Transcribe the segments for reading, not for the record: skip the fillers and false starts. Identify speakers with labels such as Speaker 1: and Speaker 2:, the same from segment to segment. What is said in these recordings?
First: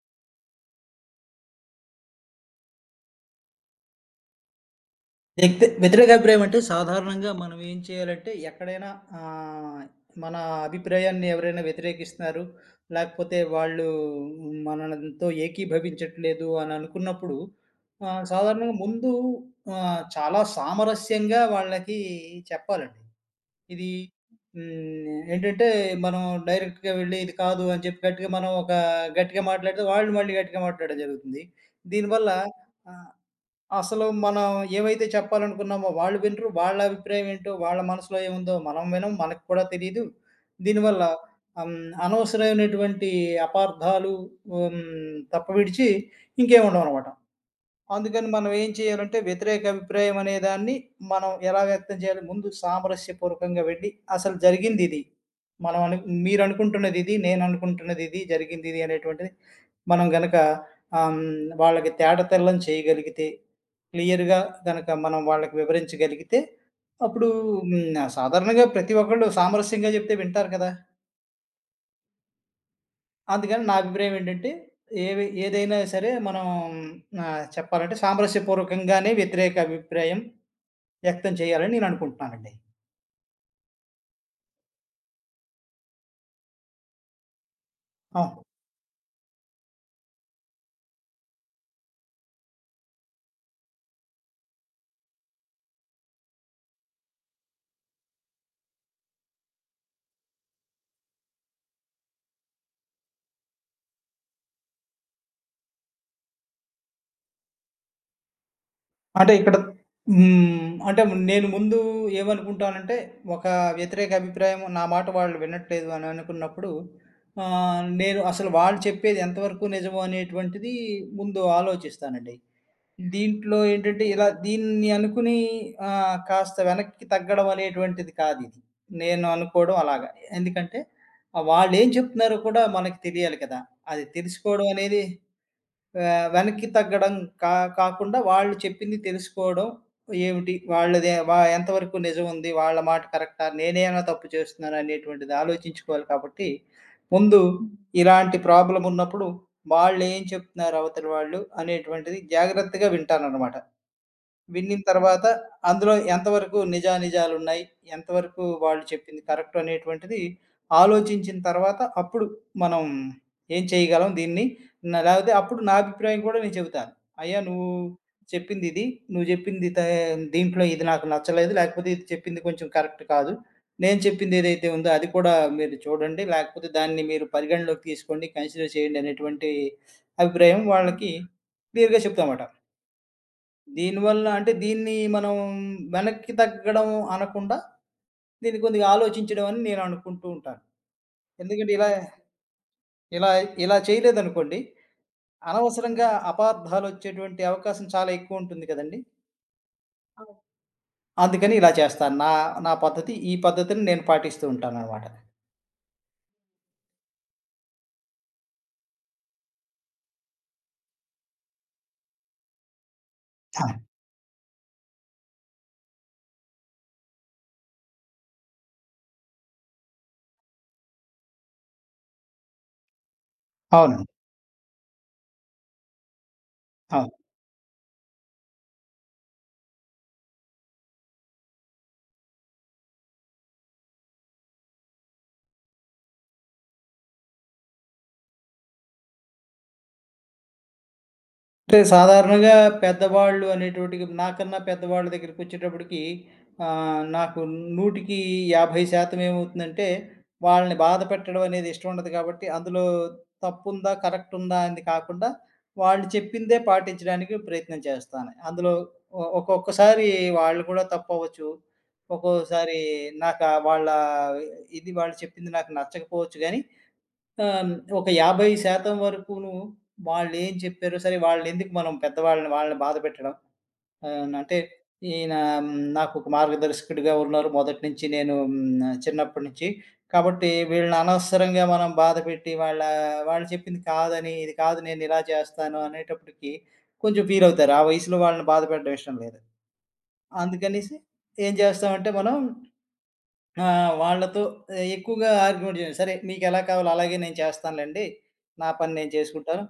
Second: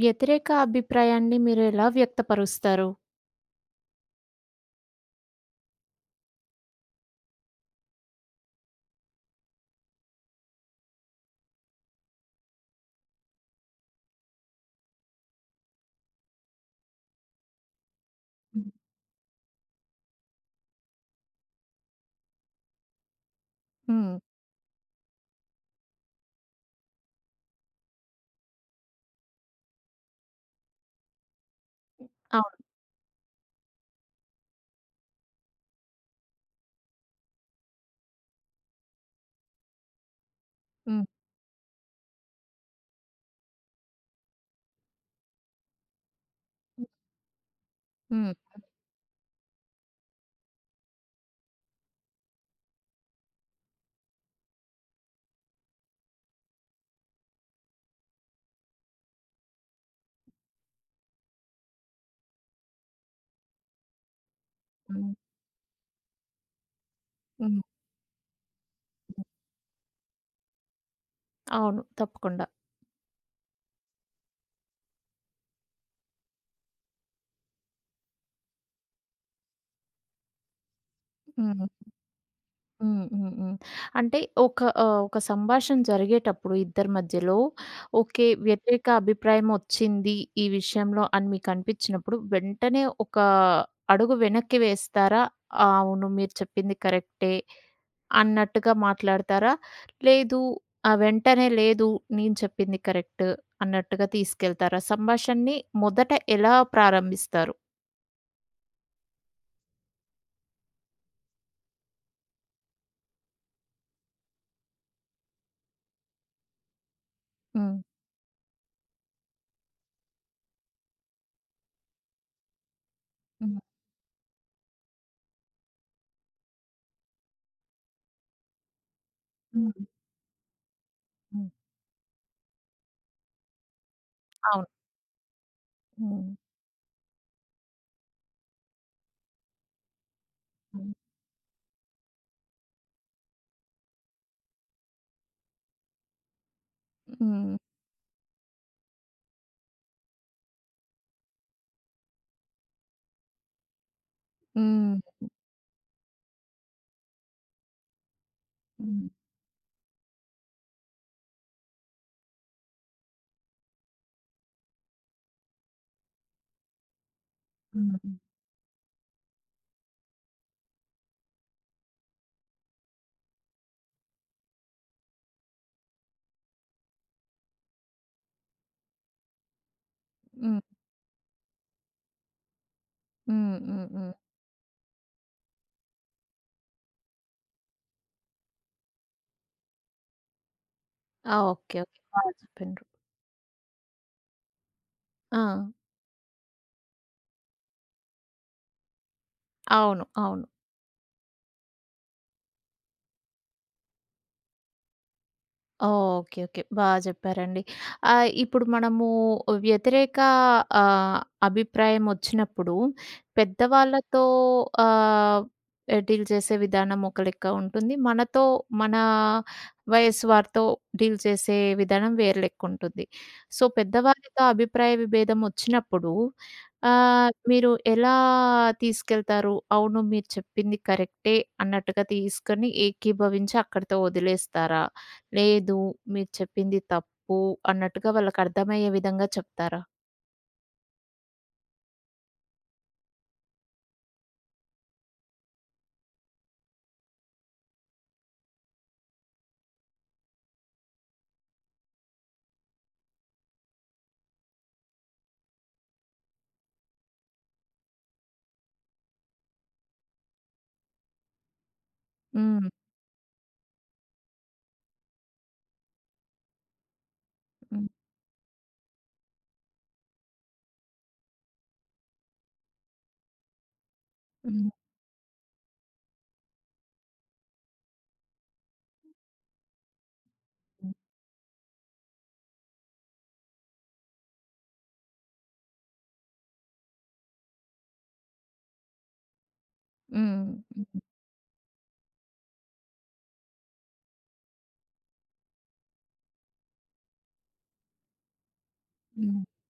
Speaker 1: వ్యతిరేక అభిప్రాయాన్ని మీరెలా వ్యక్తపరుస్తారు?
Speaker 2: వ్యక్తి వ్యతిరేక అభిప్రాయం అంటే సాధారణంగా మనం ఏం చేయాలంటే ఎక్కడైనా ఆహ్, మన అభిప్రాయాన్ని ఎవరైనా వ్యతిరేకిస్తున్నారు, లేకపోతే వాళ్ళు మననంతో ఏకీభవించట్లేదు అని అనుకున్నప్పుడు
Speaker 1: హ్మ్.
Speaker 2: సాధారణంగా ముందు చాలా సామరస్యంగా వాళ్ళకి చెప్పాలండి. ఇది
Speaker 1: హ్మ్.
Speaker 2: హ్మ్. ఏంటంటే మనం డైరెక్ట్‌గా వెళ్లి ఇది కాదు అని చెప్పి గట్టిగా మనం ఒక గట్టిగా మాట్లాడితే వాళ్ళు మళ్ళీ గట్టిగా మాట్లాడడం జరుగుతుంది. దీనివల్ల
Speaker 1: అవును.
Speaker 2: ఆ! అసలు మనం ఏవైతే చెప్పాలనుకున్నామో వాళ్ళు వినరు. వాళ్ళ అభిప్రాయం ఏంటో, వాళ్ళ మనసులో ఏముందో మనం వినం. మనకు కూడా తెలీదు. దీనివల్ల
Speaker 1: హ్మ్.
Speaker 2: అనవసరమైనటువంటి అపార్థాలు హ్మ్, తప్ప విడిచి ఇంకేం ఉండవనమాట. అందుకని
Speaker 1: హ్మ్.
Speaker 2: మనం ఏం చేయాలంటే వ్యతిరేక అభిప్రాయం అనే దాన్ని మనం ఎలా వ్యక్తం చేయాలి? ముందు సామరస్యపూర్వకంగా వెళ్ళి అసలు జరిగిందిది. మనం అను మీరనుకుంటున్నదిది. నేననుకుంటున్నదిది. జరిగిందిది అనేటువంటిది మనం గనక వాళ్ళకి తేటతెల్లం చేయగలిగితే, క్లియర్‌గా గనక
Speaker 1: హ్మ్.
Speaker 2: మనం వాళ్ళకి వివరించగలిగితే, అప్పుడు
Speaker 1: హ్మ్.
Speaker 2: సాధారణంగా ప్రతి ఒక్కళ్ళు సామరస్యంగా చెప్తే వింటారు కదా!
Speaker 1: అవును. తప్పకుండా.
Speaker 2: అందుకని నా అభిప్రాయం ఏంటంటే, ఏవి ఏదైనా సరే మనం చెప్పాలంటే సామరస్యపూర్వకంగానే వ్యతిరేక అభిప్రాయం వ్యక్తం
Speaker 1: హ్మ్.
Speaker 2: చేయాలని నేను అనుకుంటున్నానండి.
Speaker 1: హ్మ్. హ్మ్. హ్మ్. అంటే ఒక ఒక సంభాషణ జరిగేటప్పుడు ఇద్దరి మధ్యలో ఓకే.
Speaker 2: అవును.
Speaker 1: వ్యతిరేక అభిప్రాయం ఒచ్చింది ఈ విషయంలో అని మీకనిపించినప్పుడు వెంటనే ఒక అడుగు వెనక్కి వేస్తారా? అవును. మీరు చెప్పింది కరెక్టే. అన్నట్టుగా మాట్లాడతారా? లేదు, వెంటనే లేదు, నేను చెప్పింది కరెక్ట్ అన్నట్టుగా తీసుకెళ్తారా? సంభాషణని మొదట ఎలా ప్రారంభిస్తారు?
Speaker 2: అంటే ఇక్కడ అంటే నేను ముందు ఏమనుకుంటానంటే, ఒక వ్యతిరేక అభిప్రాయం నా మాట వాళ్ళు వినట్లేదు అని అనుకున్నప్పుడు
Speaker 1: హ్మ్.
Speaker 2: నేను అసలు వాళ్ళు చెప్పేది ఎంతవరకు నిజమో అనేటువంటిది ముందు ఆలోచిస్తానండి. దీంట్లో
Speaker 1: హ్మ్.
Speaker 2: ఏంటంటే ఇలా దీన్ని అనుకుని కాస్త వెనక్కి తగ్గడం అనేటువంటిది కాదిది. నేను అనుకోవడం
Speaker 1: హ్మ్.
Speaker 2: అలాగా. ఎందుకంటే
Speaker 1: హ్మ్.
Speaker 2: వాళ్ళేం చెప్తున్నారో కూడా మనకి తెలియాలి కదా! అది తెలుసుకోవడం
Speaker 1: అవును.
Speaker 2: అనేది
Speaker 1: హ్మ్.
Speaker 2: వెనక్కి తగ్గడం కా కాకుండా వాళ్ళు చెప్పింది తెలుసుకోవడం ఏమిటి?
Speaker 1: హ్మ్.
Speaker 2: వాళ్ళదే వా ఎంతవరకు నిజముంది? వాళ్ళ మాట కరెక్టా? నేనేమైనా తప్పు చేస్తున్నానా? అనేటువంటిది ఆలోచించుకోవాలి కాబట్టి, ముందు
Speaker 1: హ్మ్.
Speaker 2: ఇలాంటి ప్రాబ్లమున్నప్పుడు వాళ్ళేం చెప్తున్నారు అవతలి వాళ్ళు అనేటువంటిది జాగ్రత్తగా వింటాననమాట. విన్నిన
Speaker 1: హ్మ్.
Speaker 2: తర్వాత అందులో ఎంతవరకు నిజానిజాలున్నాయి, ఎంతవరకు వాళ్ళు
Speaker 1: హ్మ్. హ్మ్.
Speaker 2: చెప్పింది కరెక్ట్ అనేటువంటిది ఆలోచించిన తర్వాత అప్పుడు మనం ఏం చేయగలం దీన్ని లేకపోతే అప్పుడు నా అభిప్రాయం కూడా నేను చెబుతాను. "అయ్యా! నువ్వు
Speaker 1: హ్మ్.
Speaker 2: చెప్పిందిది. నువ్వు చెప్పింది తే దీంట్లో ఇది నాకు నచ్చలేదు. లేకపోతే ఇది చెప్పింది కొంచెం కరెక్ట్ కాదు. నేను చెప్పింది ఏదైతే ఉందో అది కూడా మీరు చూడండి. లేకపోతే దాన్ని మీరు పరిగణలోకి తీసుకోండి. కన్సిడర్ చేయండి" అనేటువంటి
Speaker 1: హ్మ్.
Speaker 2: అభిప్రాయం వాళ్ళకి క్లియర్‌గా చెప్తామాట.
Speaker 1: హ్మ్. హ్మ్.
Speaker 2: దీనివల్ల అంటే దీన్ని మనం వెనక్కి తగ్గడం అనకుండా, దీన్ని కొద్దిగా ఆలోచించడం అని నేను అనుకుంటూ ఉంటాను.
Speaker 1: ఆ!
Speaker 2: ఎందుకంటే
Speaker 1: ఓకే.
Speaker 2: ఇలా
Speaker 1: ఓకే. బాగా చెప్పిండ్రు.
Speaker 2: ఇలా ఇలా చేయలేదనుకోండి,
Speaker 1: ఆ!
Speaker 2: అనవసరంగా అపార్థాలొచ్చేటువంటి అవకాశం చాలా ఎక్కువుంటుంది కదండీ!
Speaker 1: అవును.
Speaker 2: అవును.
Speaker 1: అవును.
Speaker 2: అందుకని ఇలా చేస్తాను. నా నా పద్ధతి ఈ పద్ధతిని నేను పాటిస్తూ ఉంటాననమాట.
Speaker 1: ఓకే. ఓకే. బా జెప్పారండి. ఇప్పుడు మనము వ్యతిరేక ఆహ్, అభిప్రాయం ఒచ్చినప్పుడు
Speaker 2: ఆ!
Speaker 1: పెద్దవాళ్ళతో ఆహ్, ఎ డీల్ చేసే విధానం ఒక లెక్క ఉంటుంది. మనతో మన వయస్సు వారితో డీల్ చేసే విధానం వేరు లెక్కుంటుంది. సో,
Speaker 2: అవునండి.
Speaker 1: పెద్దవారితో అభిప్రాయ విభేదం ఒచ్చినప్పుడు
Speaker 2: అవును.
Speaker 1: మీరు ఎలా తీసుకెళ్తారు? అవును, మీరు చెప్పింది కరెక్టే అన్నట్టుగా తీసుకొని ఏకీభవించి అక్కడితో వదిలేస్తారా? లేదు. మీరు చెప్పింది తప్పు అన్నట్టుగా వాళ్ళకర్థమయ్యే విధంగా చెప్తారా?
Speaker 2: అంటే సాధారణంగా పెద్దవాళ్ళు అనేటోటికి నాకన్నా పెద్దవాళ్ళ దగ్గరికొచ్చేటప్పటికి నాకు 100కి 50% ఏమవుతుందంటే, వాళ్ళని బాధ పెట్టడం అనేది ఇష్టం ఉండదు కాబట్టి, అందులో తప్పుందా, కరెక్ట్ ఉందా అనేది కాకుండా, వాళ్ళు చెప్పిందే పాటించడానికి ప్రయత్నం చేస్తాను. అందులో ఒక్కొక్కసారి వాళ్ళు కూడా తప్పవ్వచ్చు.
Speaker 1: హ్మ్.
Speaker 2: ఒక్కోసారి నాకా వాళ్ళ ఇది వాళ్ళు చెప్పింది నాకు నచ్చకపోవచ్చు గానీ, ఆహ్,
Speaker 1: హ్మ్.
Speaker 2: ఒక 50% వరకును వాళ్ళేం చెప్పారో సరే వాళ్ళెందుకు మనం పెద్దవాళ్ళని వాళ్ళని బాధ పెట్టడం. అంటే
Speaker 1: హ్మ్.
Speaker 2: ఈయన హ్మ్, నాకొక మార్గదర్శకుడిగా ఉన్నారు మొదటి నుంచి నేను చిన్నప్పటి నుంచి. కాబట్టి
Speaker 1: హ్మ్.
Speaker 2: వీళ్ళని అనవసరంగా మనం బాధ పెట్టి వాళ్ళు చెప్పింది కాదని, ఇది కాదు నేనిలా చేస్తాను అనేటప్పటికి కొంచెం ఫీలవుతారు. ఆ వయసులో వాళ్ళని బాధ పెట్టడం ఇష్టం లేదు.
Speaker 1: హ్మ్.
Speaker 2: అందుకనేసి ఏం చేస్తామంటే మనం ఆ! వాళ్ళతో ఎక్కువగా ఆర్గ్యుమెంట్ చేయను. సరే మీకెలా కావాలో అలాగే నేను చేస్తానులెండి. నా పని నేను
Speaker 1: హ్మ్.
Speaker 2: చేసుకుంటాను.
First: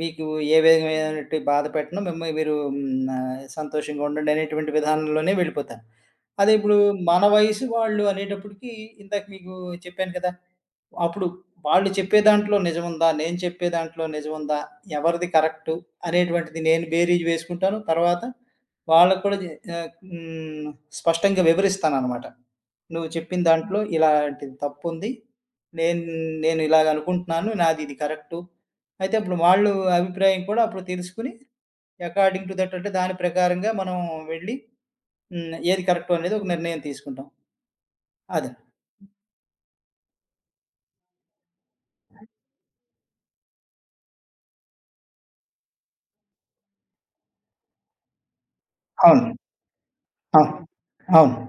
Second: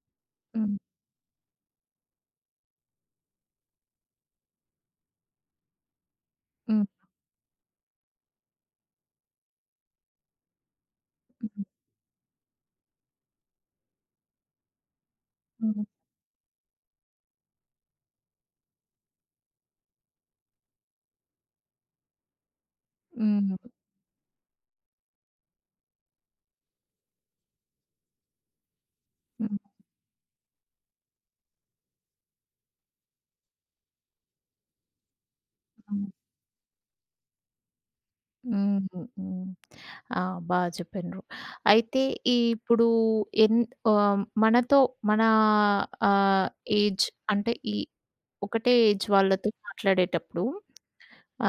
Speaker 2: మీకు ఏ
Speaker 1: హ్మ్.
Speaker 2: విధమైనటువంటి బాధ పెట్టను. మీరు సంతోషంగా ఉండండి అనేటువంటి విధానంలోనే వెళ్ళిపోతాను. అదే ఇప్పుడు
Speaker 1: హ్మ్.
Speaker 2: మన వయసు వాళ్ళు అనేటప్పటికి ఇందాక మీకు చెప్పాను కదా! అప్పుడు
Speaker 1: హ్మ్.
Speaker 2: వాళ్ళు చెప్పే దాంట్లో నిజముందా? నేను చెప్పే దాంట్లో నిజముందా? ఎవరిది కరెక్టు
Speaker 1: హ్మ్.
Speaker 2: అనేటువంటిది నేను బేరీజు వేసుకుంటాను. తర్వాత వాళ్ళకి కూడా జె ఆహ్, హ్మ్. స్పష్టంగా వివరిస్తాననమాట. నువ్వు చెప్పిన
Speaker 1: హ్మ్.
Speaker 2: దాంట్లో ఇలాంటిది తప్పుంది. నేను నేను ఇలాగ అనుకుంటున్నాను. నాది ఇది కరెక్టు. అయితే అప్పుడు వాళ్ళు అభిప్రాయం కూడా అప్పుడు తెలుసుకొని అకార్డింగ్ టు దట్ అంటే దాని ప్రకారంగా మనం వెళ్ళి ఏది
Speaker 1: హ్మ్.
Speaker 2: కరెక్టు అనేది ఒక నిర్ణయం తీసుకుంటాం. అదే.
Speaker 1: హ్మ్. హ్మ్. ఆ! బా చెప్పిన్రు. అయితే ఇప్పుడు ఎన్ మనతో మన ఆహ్, ఏజ్ అంటే ఈ ఒకటే ఏజ్
Speaker 2: అవును.
Speaker 1: వాళ్ళతో మాట్లాడేటప్పుడు
Speaker 2: అవును. అవును.
Speaker 1: ఆ!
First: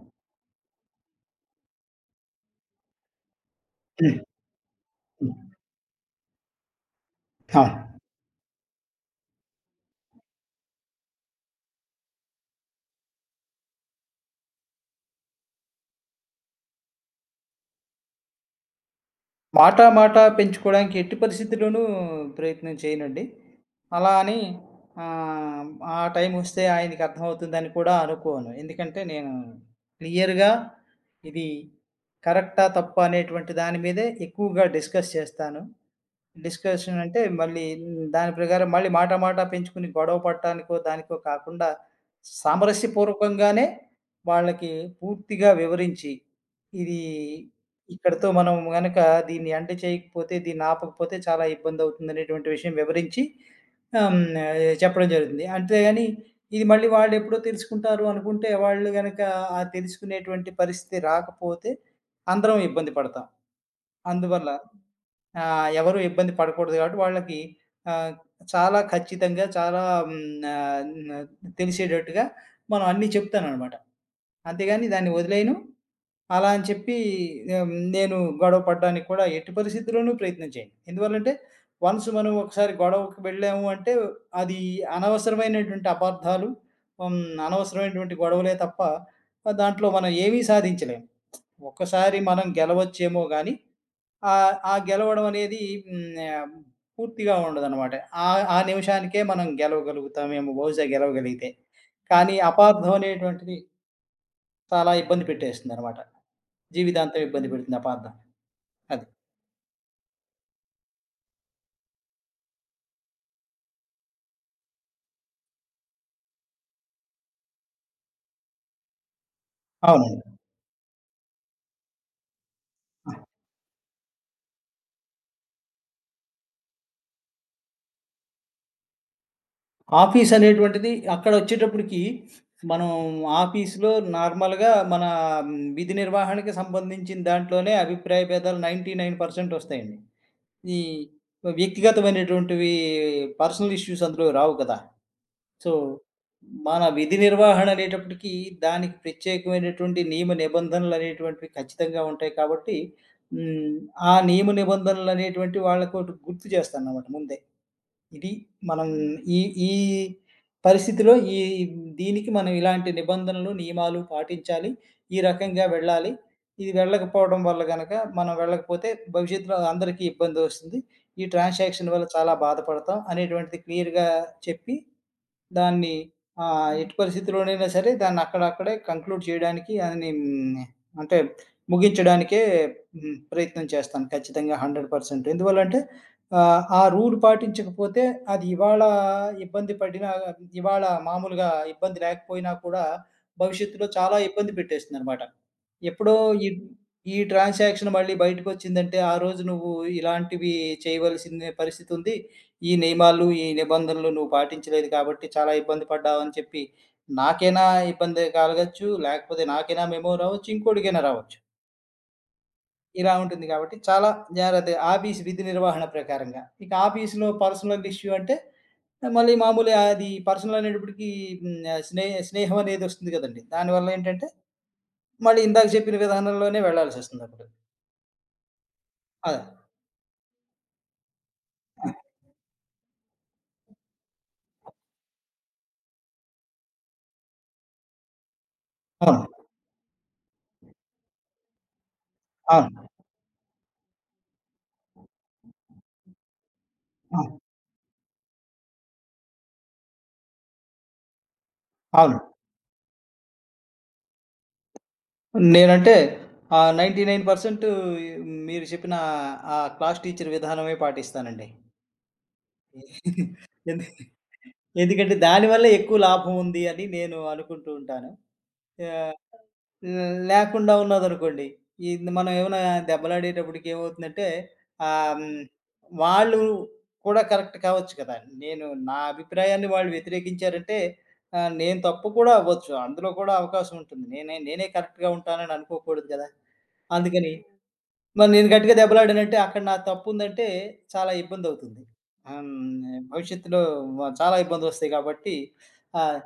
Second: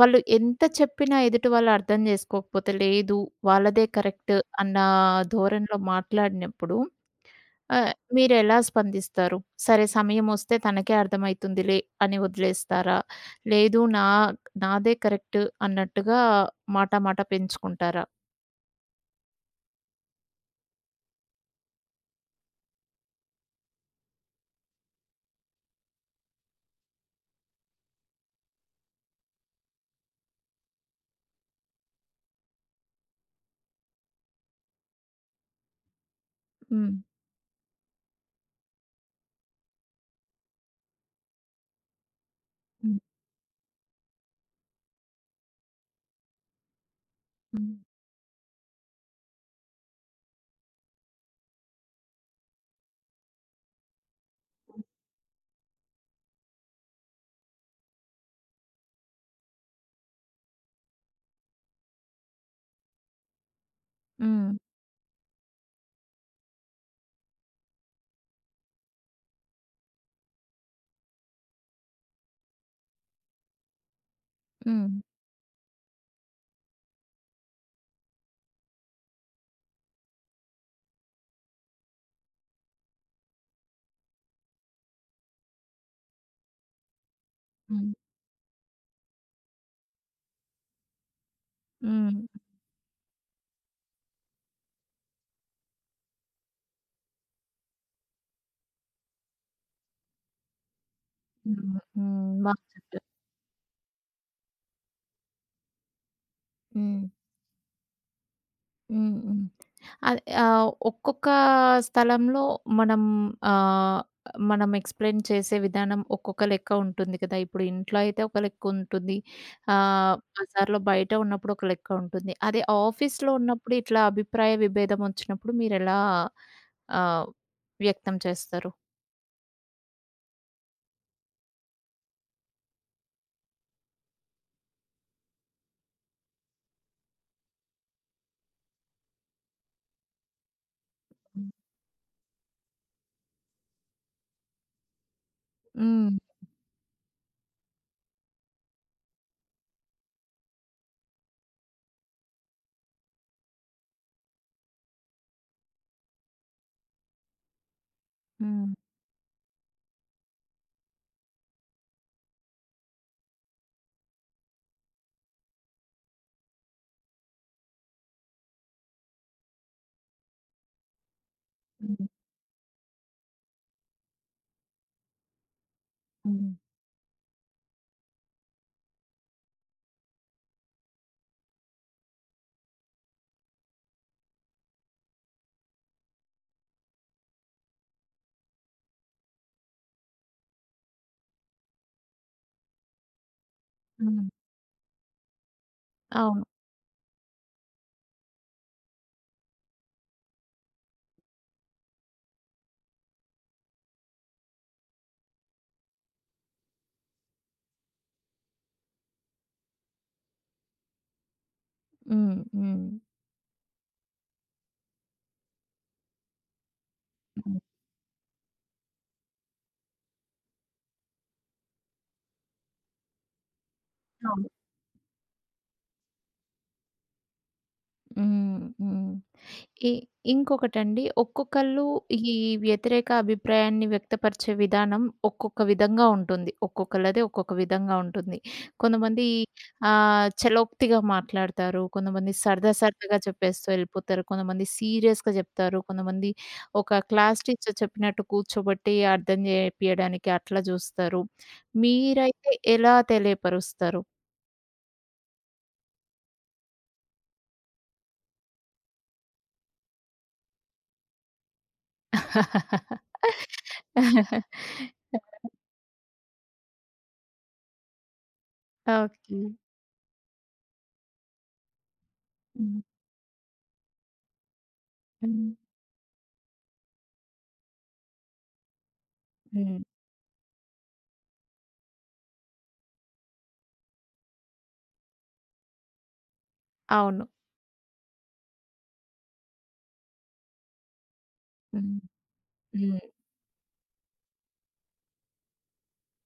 Speaker 1: వాళ్ళు ఎంత చెప్పినా ఎదుటి వాళ్ళు అర్థం చేసుకోకపోతే, లేదు, వాళ్ళదే
Speaker 2: హ్మ్.
Speaker 1: కరెక్ట్ అన్న
Speaker 2: హ్మ్.
Speaker 1: ధోరణిలో మాట్లాడినప్పుడు
Speaker 2: అవును.
Speaker 1: మీరెలా స్పందిస్తారు? సరే సమయమొస్తే తనకే అర్థమైతుందిలే అని వదిలేస్తారా? లేదు, నాదే కరెక్ట్ అన్నట్టుగా మాట మాట పెంచుకుంటారా?
Speaker 2: మాట, మాట పెంచుకోవడానికి ఎట్టి పరిస్థితిలోనూ ప్రయత్నం చేయనండి. అలా అని ఆహ్, ఆ టైమొస్తే ఆయనకి అర్థమవుతుందని కూడా అనుకోను. ఎందుకంటే నేను క్లియర్‌గా ఇది కరెక్టా? తప్పా? అనేటువంటి దాని మీదే ఎక్కువగా డిస్కస్ చేస్తాను.
Speaker 1: హ్మ్.
Speaker 2: డిస్కషన్ అంటే మళ్ళీ దాని ప్రకారం మళ్ళీ మాట మాట పెంచుకుని గొడవ పడటానికో దానికో కాకుండా
Speaker 1: హ్మ్.
Speaker 2: సామరస్యపూర్వకంగానే వాళ్ళకి పూర్తిగా వివరించి ఇది
Speaker 1: హ్మ్.
Speaker 2: ఇక్కడితో మనం గనక దీన్ని అంటే చేయకపోతే దీన్ని ఆపకపోతే చాలా ఇబ్బంది అవుతుంది అనేటువంటి విషయం వివరించి ఆమ్, చెప్పడం జరుగుతుంది అంతేగాని ఇది మళ్ళీ వాళ్ళు ఎప్పుడో తెలుసుకుంటారు అనుకుంటే వాళ్ళు గనక ఆ తెలుసుకునేటువంటి పరిస్థితి రాకపోతే అందరం ఇబ్బంది పడతాం అందువల్ల
Speaker 1: హ్మ్.
Speaker 2: ఆ! ఎవరు ఇబ్బంది పడకూడదు కాబట్టి వాళ్ళకి ఆహ్, చాలా ఖచ్చితంగా చాలా హ్మ్. ఆహ్, న తెలిసేటట్టుగా మనం అన్నీ చెప్తాననమాట. అంతేగాని
Speaker 1: హ్మ్.
Speaker 2: దాన్ని వదిలేయను. అలా అని చెప్పి నేను గొడవ పడడానికి కూడా ఎట్టి పరిస్థితిలోనూ ప్రయత్నం చేయను. ఎందువల్లంటే వన్స్ మనం ఒకసారి గొడవకి వెళ్ళాము అంటే అది అనవసరమైనటువంటి అపార్థాలు, హ్మ్.
Speaker 1: హ్మ్.
Speaker 2: అనవసరమైనటువంటి గొడవలే తప్ప దాంట్లో మనం ఏమీ సాధించలేము. ఒక్కసారి
Speaker 1: హ్మ్.
Speaker 2: మనం గెలవచ్చేమో గానీ ఆ గెలవడం అనేది హ్మ్. ఆహ్, పూర్తిగా ఉండదనమాట. ఆ ఆ నిమిషానికే మనం గెలవగలుగుతామేమో బహుశా గెలవగలిగితే.
Speaker 1: హ్మ్. హ్మ్.
Speaker 2: కానీ
Speaker 1: బాగా
Speaker 2: అపార్థం
Speaker 1: చెప్పారు.
Speaker 2: అనేటువంటిది చాలా ఇబ్బంది పెట్టేస్తుందనమాట.
Speaker 1: హ్మ్.
Speaker 2: జీవితాంతం ఇబ్బంది పెడుతుంది అపార్థం. అది.
Speaker 1: హ్మ్. హ్మ్. అది ఒక్కొక్క స్థలంలో మనం ఆహ్, మనం ఎక్స్‌ప్లెయిన్ చేసే విధానం ఒక్కొక్క లెక్క ఉంటుంది కదా! ఇప్పుడు ఇంట్లో అయితే ఒక లెక్క ఉంటుంది. ఆహ్,
Speaker 2: అవునండి.
Speaker 1: బజార్‌లో బయట ఉన్నప్పుడు ఒక లెక్క ఉంటుంది. అదే
Speaker 2: ఆ!
Speaker 1: ఆఫీస్‌లో ఉన్నప్పుడు ఇట్లా అభిప్రాయ విభేదం వచ్చినప్పుడు మీరెలా ఆహ్, వ్యక్తం చేస్తారు?
Speaker 2: ఆఫీస్ అనేటువంటిది అక్కడొచ్చేటప్పటికి మనం ఆఫీస్‌లో నార్మల్‌గా మన విధి నిర్వహణకి సంబంధించిన దాంట్లోనే అభిప్రాయ భేదాలు 99% వస్తాయండి. ఈ
Speaker 1: హ్మ్.
Speaker 2: వ్యక్తిగతమైనటువంటివి పర్సనల్ ఇష్యూస్ అందులో రావు కదా! సో,
Speaker 1: హ్మ్.
Speaker 2: మన విధి నిర్వహణ అనేటప్పటికి దానికి ప్రత్యేకమైనటువంటి నియమ నిబంధనలనేటువంటివి ఖచ్చితంగా ఉంటాయి కాబట్టి, హ్మ్. ఆ నియమ నిబంధనలనేటువంటి వాళ్ళకోటి గుర్తు చేస్తానన్నమాట ముందే. ఇది మనం ఈ ఈ పరిస్థితిలో ఈ దీనికి మనం ఇలాంటి నిబంధనలు, నియమాలు పాటించాలి. ఈ రకంగా వెళ్ళాలి. ఇది వెళ్ళకపోవడం వల్ల గనక మనం వెళ్ళకపోతే భవిష్యత్తులో అందరికీ ఇబ్బందొస్తుంది. ఈ ట్రాన్సాక్షన్ వల్ల
Speaker 1: హ్మ్.
Speaker 2: చాలా బాధపడతాం అనేటువంటిది క్లియర్‌గా చెప్పి, దాన్ని
Speaker 1: హ్మ్.
Speaker 2: ఎట్టి పరిస్థితిలోనైనా సరే దాన్ని అక్కడక్కడే కంక్లూడ్ చేయడానికి అని అంటే ముగించడానికే ప్రయత్నం చేస్తాను ఖచ్చితంగా 100%. ఎందువల్లంటే ఆ రూల్ పాటించకపోతే అది ఇవాళ ఇబ్బంది పడినా ఇవాళ మామూలుగా ఇబ్బంది లేకపోయినా కూడా భవిష్యత్తులో చాలా
Speaker 1: హ్మ్.
Speaker 2: ఇబ్బంది పెట్టేస్తుందనమాట. ఎప్పుడో
Speaker 1: అవును.
Speaker 2: ఈ ఈ ట్రాన్సాక్షన్ మళ్ళీ బయటకొచ్చిందంటే, ఆ రోజు నువ్వు ఇలాంటివి చేయవలసిన పరిస్థితుంది. ఈ నియమాలు, ఈ నిబంధనలు నువ్వు పాటించలేదు కాబట్టి చాలా ఇబ్బంది పడ్డావని చెప్పి నాకైనా ఇబ్బంది కలగచ్చు. లేకపోతే నాకైనా మెమో రావచ్చు. ఇంకోడికైనా రావచ్చు.
Speaker 1: హ్మ్. హ్మ్.
Speaker 2: ఇలా ఉంటుంది కాబట్టి చాలా జాగ్రత్త. ఆఫీస్ విధి నిర్వహణ ప్రకారంగా. ఇక ఆఫీస్‌లో
Speaker 1: హ్మ్.
Speaker 2: పర్సనల్ ఇష్యూ అంటే మళ్ళీ మామూలే అది పర్సనల్ అనేటప్పటికి హ్మ్. ఆహ్, స్నే స్నేహం అనేది వస్తుంది కదండీ! దానివల్ల ఏంటంటే
Speaker 1: అవును.
Speaker 2: మళ్ళీ ఇందాక చెప్పిన విధానంలోనే వెళ్ళాల్సొస్తుందప్పుడు.
Speaker 1: హ్మ్. హ్మ్.
Speaker 2: అదే.
Speaker 1: ఇ ఇంకొకటండి. ఒక్కొక్కళ్ళు ఈ వ్యతిరేక అభిప్రాయాన్ని వ్యక్తపరిచే విధానం ఒక్కొక్క విధంగా ఉంటుంది. ఒక్కొక్కళ్ళది ఒక్కొక్క విధంగా ఉంటుంది.
Speaker 2: అవును.
Speaker 1: కొంతమంది చలోక్తిగా మాట్లాడతారు. కొంతమంది సరదా
Speaker 2: అవును.
Speaker 1: సరదాగా చెప్పేస్తూ ఎళ్ళిపోతారు. కొంతమంది సీరియస్‌గా చెప్తారు. కొంతమంది ఒక
Speaker 2: ఆ!
Speaker 1: క్లాస్ టీచర్ చెప్పినట్టు కూర్చోబెట్టి అర్థం చేపియడానికి అట్లా చూస్తారు.
Speaker 2: అవును.
Speaker 1: మీరైతే ఎలా తెలియపరుస్తారు?
Speaker 2: నేనంటే 99% మీరు చెప్పిన ఆ క్లాస్ టీచర్ విధానమే పాటిస్తానండి. ఎందు ఎందుకంటే దానివల్లే ఎక్కువ లాభం ఉంది అని నేను అనుకుంటూ ఉంటాను. ఆహ్
Speaker 1: ఓకే.
Speaker 2: హ్మ్. లేకుండా ఉన్నదనుకోండి. ఇది మనం ఏమైనా
Speaker 1: హ్మ్.
Speaker 2: దెబ్బలాడేటప్పటికి ఏమవుతుందంటే ఆహ్, హ్మ్.
Speaker 1: హ్మ్.
Speaker 2: వాళ్ళు కూడా కరెక్ట్ కావచ్చు కదా! నేను నా అభిప్రాయాన్ని
Speaker 1: హ్మ్.
Speaker 2: వాళ్ళు వ్యతిరేకించారంటే నేను తప్పు కూడా అవ్వచ్చు. అందులో కూడా అవకాశం ఉంటుంది. నేనే నేనే కరెక్ట్‌గా ఉంటానని అనుకోకూడదు గదా!
Speaker 1: అవును.
Speaker 2: అందుకని మరి నేను గట్టిగా దెబ్బలాడానంటే అక్కడ నా తప్పుందంటే చాలా ఇబ్బందవుతుంది.
Speaker 1: హ్మ్.
Speaker 2: హ్మ్.
Speaker 1: హ్మ్.
Speaker 2: భవిష్యత్తులో చాలా ఇబ్బందొస్తాయి కాబట్టి ఆహ్,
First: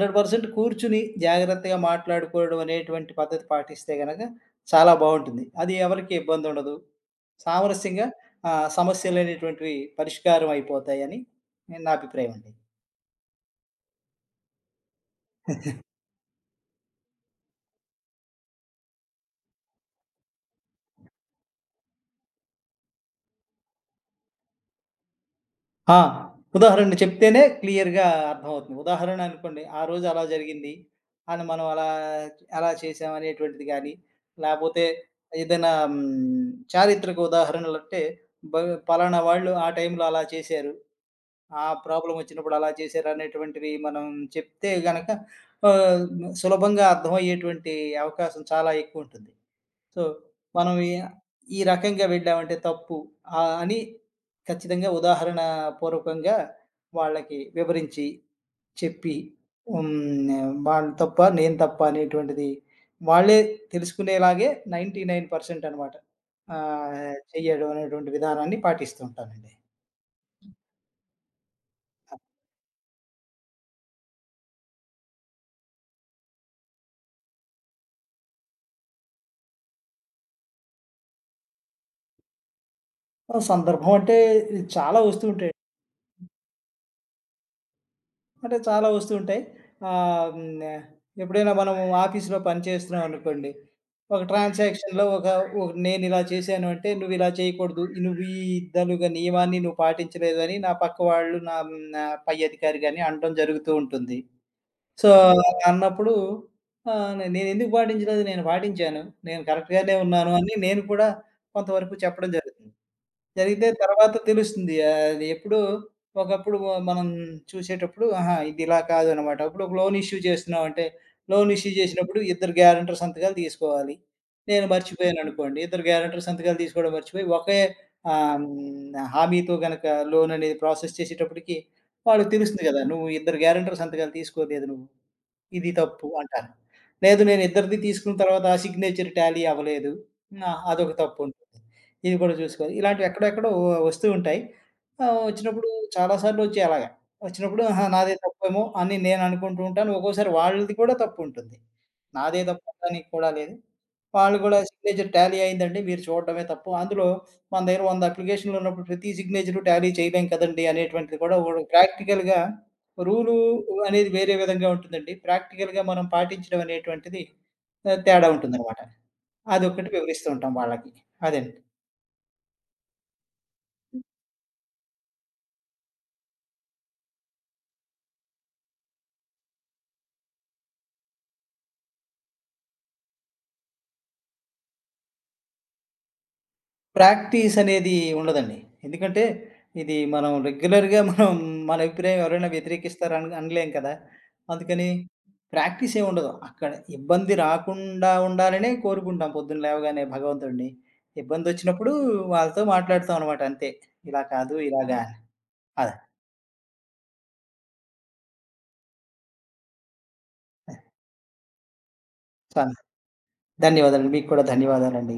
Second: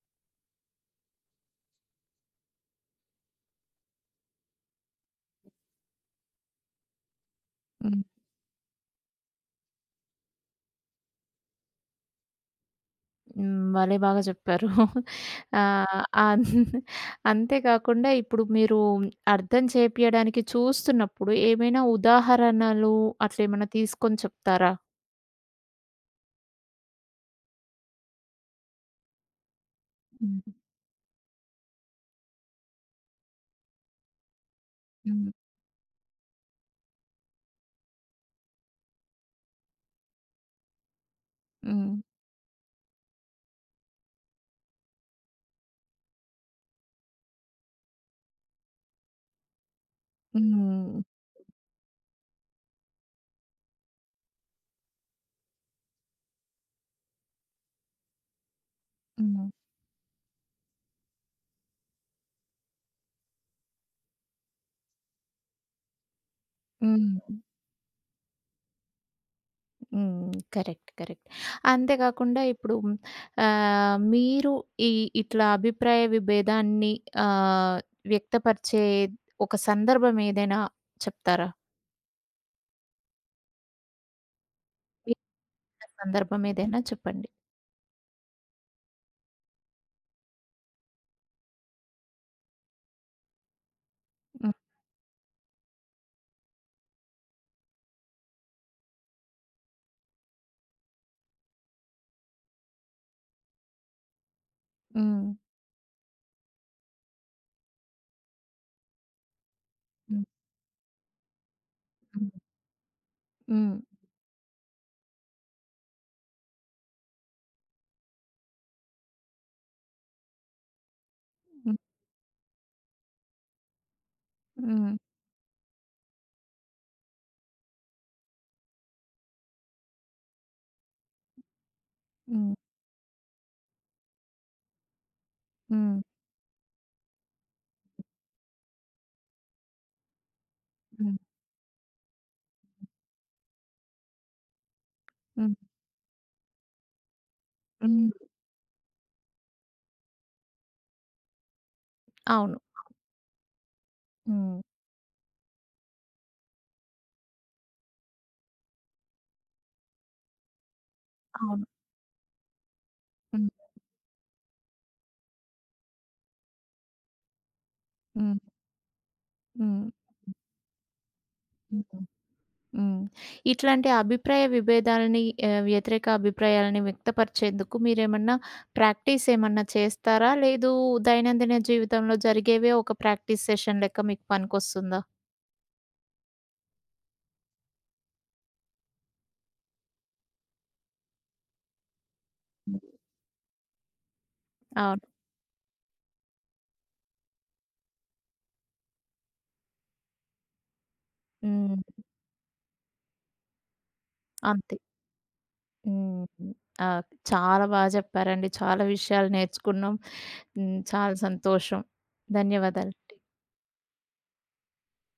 Speaker 2: 100% కూర్చుని జాగ్రత్తగా మాట్లాడుకోవడం అనేటువంటి పద్ధతి పాటిస్తే గనక చాలా బావుంటుంది. అది ఎవరికీ ఇబ్బందుండదు.
Speaker 1: హ్మ్.
Speaker 2: సామరస్యంగా సమస్యలనేటువంటివి పరిష్కారం అయిపోతాయని నా అభిప్రాయమండి.
Speaker 1: హ్మ్. భలే బాగా చెప్పారు. ఆహ్, అన్ అంతే కాకుండా ఇప్పుడు మీరు అర్థం చేపియడానికి చూస్తున్నప్పుడు ఏమైనా ఉదాహరణలు అట్లేమన్నా తీసుకొని చెప్తారా?
Speaker 2: ఆ! ఉదాహరణ చెప్తేనే క్లియర్‌గా అర్థమవుతుంది. ఉదాహరణ అనుకోండి, ఆ రోజు అలా
Speaker 1: హ్మ్.
Speaker 2: జరిగింది అని మనం అలా చేశాం అనేటువంటిది గానీ, లేపోతే
Speaker 1: హ్మ్.
Speaker 2: ఏదైనా చారిత్రక ఉదాహరణలంటే బ పలానా వాళ్ళు ఆ టైంలో అలా చేశారు. ఆ
Speaker 1: హ్మ్.
Speaker 2: ప్రాబ్లమ్ వచ్చినప్పుడు అలా చేశారు అనేటువంటివి మనం చెప్తే గనక ఆహ్, సులభంగా అర్థమయ్యేటువంటి అవకాశం చాలా ఎక్కువుంటుంది. సో, మనం ఈ
Speaker 1: హ్మ్.
Speaker 2: ఈ రకంగా వెళ్ళామంటే తప్పు అని ఖచ్చితంగా ఉదాహరణ పూర్వకంగా వాళ్ళకి వివరించి, చెప్పి
Speaker 1: హ్మ్.
Speaker 2: హ్మ్. వాళ్ళు తప్ప, నేను తప్ప అనేటువంటిది వాళ్ళే తెలుసుకునేలాగే 99% అనమాట.
Speaker 1: హ్మ్.
Speaker 2: చెయ్యడం అనేటువంటి విధానాన్ని పాటిస్తూ ఉంటానండి.
Speaker 1: హ్మ్. కరెక్ట్. కరెక్ట్. అంతే కాకుండా ఇప్పుడు మీరు ఈ ఇట్లా అభిప్రాయ విభేదాన్ని ఆహ్, వ్యక్తపరిచే ఒక సందర్భం ఏదైనా చెప్తారా?
Speaker 2: ఆ! సందర్భం అంటే చాలా వస్తూ
Speaker 1: మీకున్న
Speaker 2: ఉంటాయండి.
Speaker 1: సందర్భం ఏదైనా చెప్పండి.
Speaker 2: అంటే చాలా వస్తూ ఉంటాయి. ఆహ్, హ్మ్. ఎప్పుడైనా మనము ఆఫీస్‌లో పని చేస్తున్నాం అనుకోండి. ఒక
Speaker 1: హ్మ్.
Speaker 2: ట్రాన్సాక్షన్‌లో ఒక ఒ నేనిలా చేశాను అంటే, "నువ్విలా చేయకూడదు. నువ్వు ఈ ఇదనుగ నియమాన్ని నువ్వు పాటించలేదు" అని నా పక్క వాళ్ళు నా నా పై అధికారి గాని అనటం జరుగుతూ ఉంటుంది. సో,
Speaker 1: హ్మ్.
Speaker 2: అలా అన్నప్పుడు ఆహ్, నే నేనెందుకు పాటించలేదు? నేను పాటించాను. నేను కరెక్ట్‌గానే
Speaker 1: హ్మ్.
Speaker 2: ఉన్నాను అని నేను కూడా కొంతవరకు
Speaker 1: హ్మ్.
Speaker 2: చెప్పడం జరుగుతుంది. జరిగితే
Speaker 1: హ్మ్.
Speaker 2: తర్వాత తెలుస్తుంది. అది ఎప్పుడూ ఒకప్పుడు మనం చూసేటప్పుడు ఆహా! ఇది ఇలా కాదనమాట. ఇప్పుడు ఒక లోన్ ఇష్యూ చేస్తున్నామంటే, లోన్ ఇష్యూ
Speaker 1: హ్మ్.
Speaker 2: చేసినప్పుడు ఇద్దరు గ్యారంటర్ సంతకాలు తీసుకోవాలి. నేను
Speaker 1: హ్మ్.
Speaker 2: మర్చిపోయాననుకోండి. ఇద్దరు గ్యారంటర్ సంతకాలు తీసుకోవడం మర్చిపోయి ఒకే హామీతో గనక లోన్ అనేది ప్రాసెస్ చేసేటప్పటికి వాళ్ళకి
Speaker 1: హ్మ్.
Speaker 2: తెలుస్తుంది గదా! నువ్వు ఇద్దరు గ్యారంటర్ సంతకాలు తీసుకోలేదు. ఇది
Speaker 1: హ్మ్.
Speaker 2: తప్పు అంటాను. లేదు నేను ఇద్దరిది తీసుకున్న తర్వాత ఆ సిగ్నేచర్ టాలీ అవ్వలేదు. ఆ! అదొక
Speaker 1: హ్మ్.
Speaker 2: తప్పుంటుంది. ఇది కూడా చూసుకోవాలి. ఇలాంటివి ఎక్కడెక్కడో వస్తూ ఉంటాయి.
Speaker 1: హ్మ్.
Speaker 2: వచ్చినప్పుడు చాలా సార్లు వచ్చాయి అలాగా. వచ్చినప్పుడు ఆహా!
Speaker 1: హ్మ్.
Speaker 2: నాదే తప్పేమో అని నేను అనుకుంటూ ఉంటాను. ఒక్కోసారి వాళ్ళది కూడా తప్పుంటుంది. నాదే
Speaker 1: అవును.
Speaker 2: తప్పనడానికి కూడా లేదు. వాళ్ళు కూడా
Speaker 1: హ్మ్.
Speaker 2: సిగ్నేచర్ టాలీ అయిందండి. మీరు చూడడమే తప్పు. అందులో మన దగ్గర 100 అప్లికేషన్‌లు ఉన్నప్పుడు ప్రతి సిగ్నేచరు టాలీ చేయలేం కదండీ! అనేటువంటిది కూడా ఓడు
Speaker 1: అవును.
Speaker 2: ప్రాక్టికల్‌గా రూలు
Speaker 1: హ్మ్.
Speaker 2: అనేది వేరే విధంగా ఉంటుందండి. ప్రాక్టికల్‌గా మనం పాటించడం అనేటువంటిది తేడా
Speaker 1: హ్మ్.
Speaker 2: ఉంటుందనమాట.
Speaker 1: హ్మ్.
Speaker 2: అదొక్కటి వివరిస్తూ ఉంటాం వాళ్ళకి. అదండి.
Speaker 1: హ్మ్. హ్మ్. ఇట్లాంటి అభిప్రాయ విభేదాలని వ్యతిరేక అభిప్రాయాలని వ్యక్తపరిచేందుకు మీరేమన్నా ప్రాక్టీస్ ఏమన్నా చేస్తారా? లేదు, దైనందిన జీవితంలో జరిగేవే ఒక ప్రాక్టీస్ సెషన్ లెక్క మీకు పనికొస్తుందా?
Speaker 2: ప్రాక్టీస్ అనేది ఉండదండి. ఎందుకంటే ఇది మనం రెగ్యులర్‌గా మనం మన అభిప్రాయం ఎవరైనా వ్యతిరేకిస్తారు అనలేం కదా! అందుకని
Speaker 1: అవును.
Speaker 2: ప్రాక్టీస్ ఏమి ఉండదు. అక్కడ ఇబ్బంది రాకుండా ఉండాలనే కోరుకుంటాం పొద్దున లేవగానే భగవంతుడిని.
Speaker 1: హ్మ్.
Speaker 2: ఇబ్బందొచ్చినప్పుడు వాళ్ళతో మాట్లాడుతాం అనమాట అంతే. ఇలా కాదు
Speaker 1: అంతే.
Speaker 2: ఇలాగా అని. అదే.
Speaker 1: హ్మ్. ఆ! చాలా బా చెప్పారండి. చాలా విషయాలు నేర్చుకున్నాం. హ్మ్. చాలా సంతోషం.
Speaker 2: సం
Speaker 1: ధన్యవాదాలండి.
Speaker 2: ధన్యవాదాలండి. మీకు కూడా ధన్యవాదాలండి.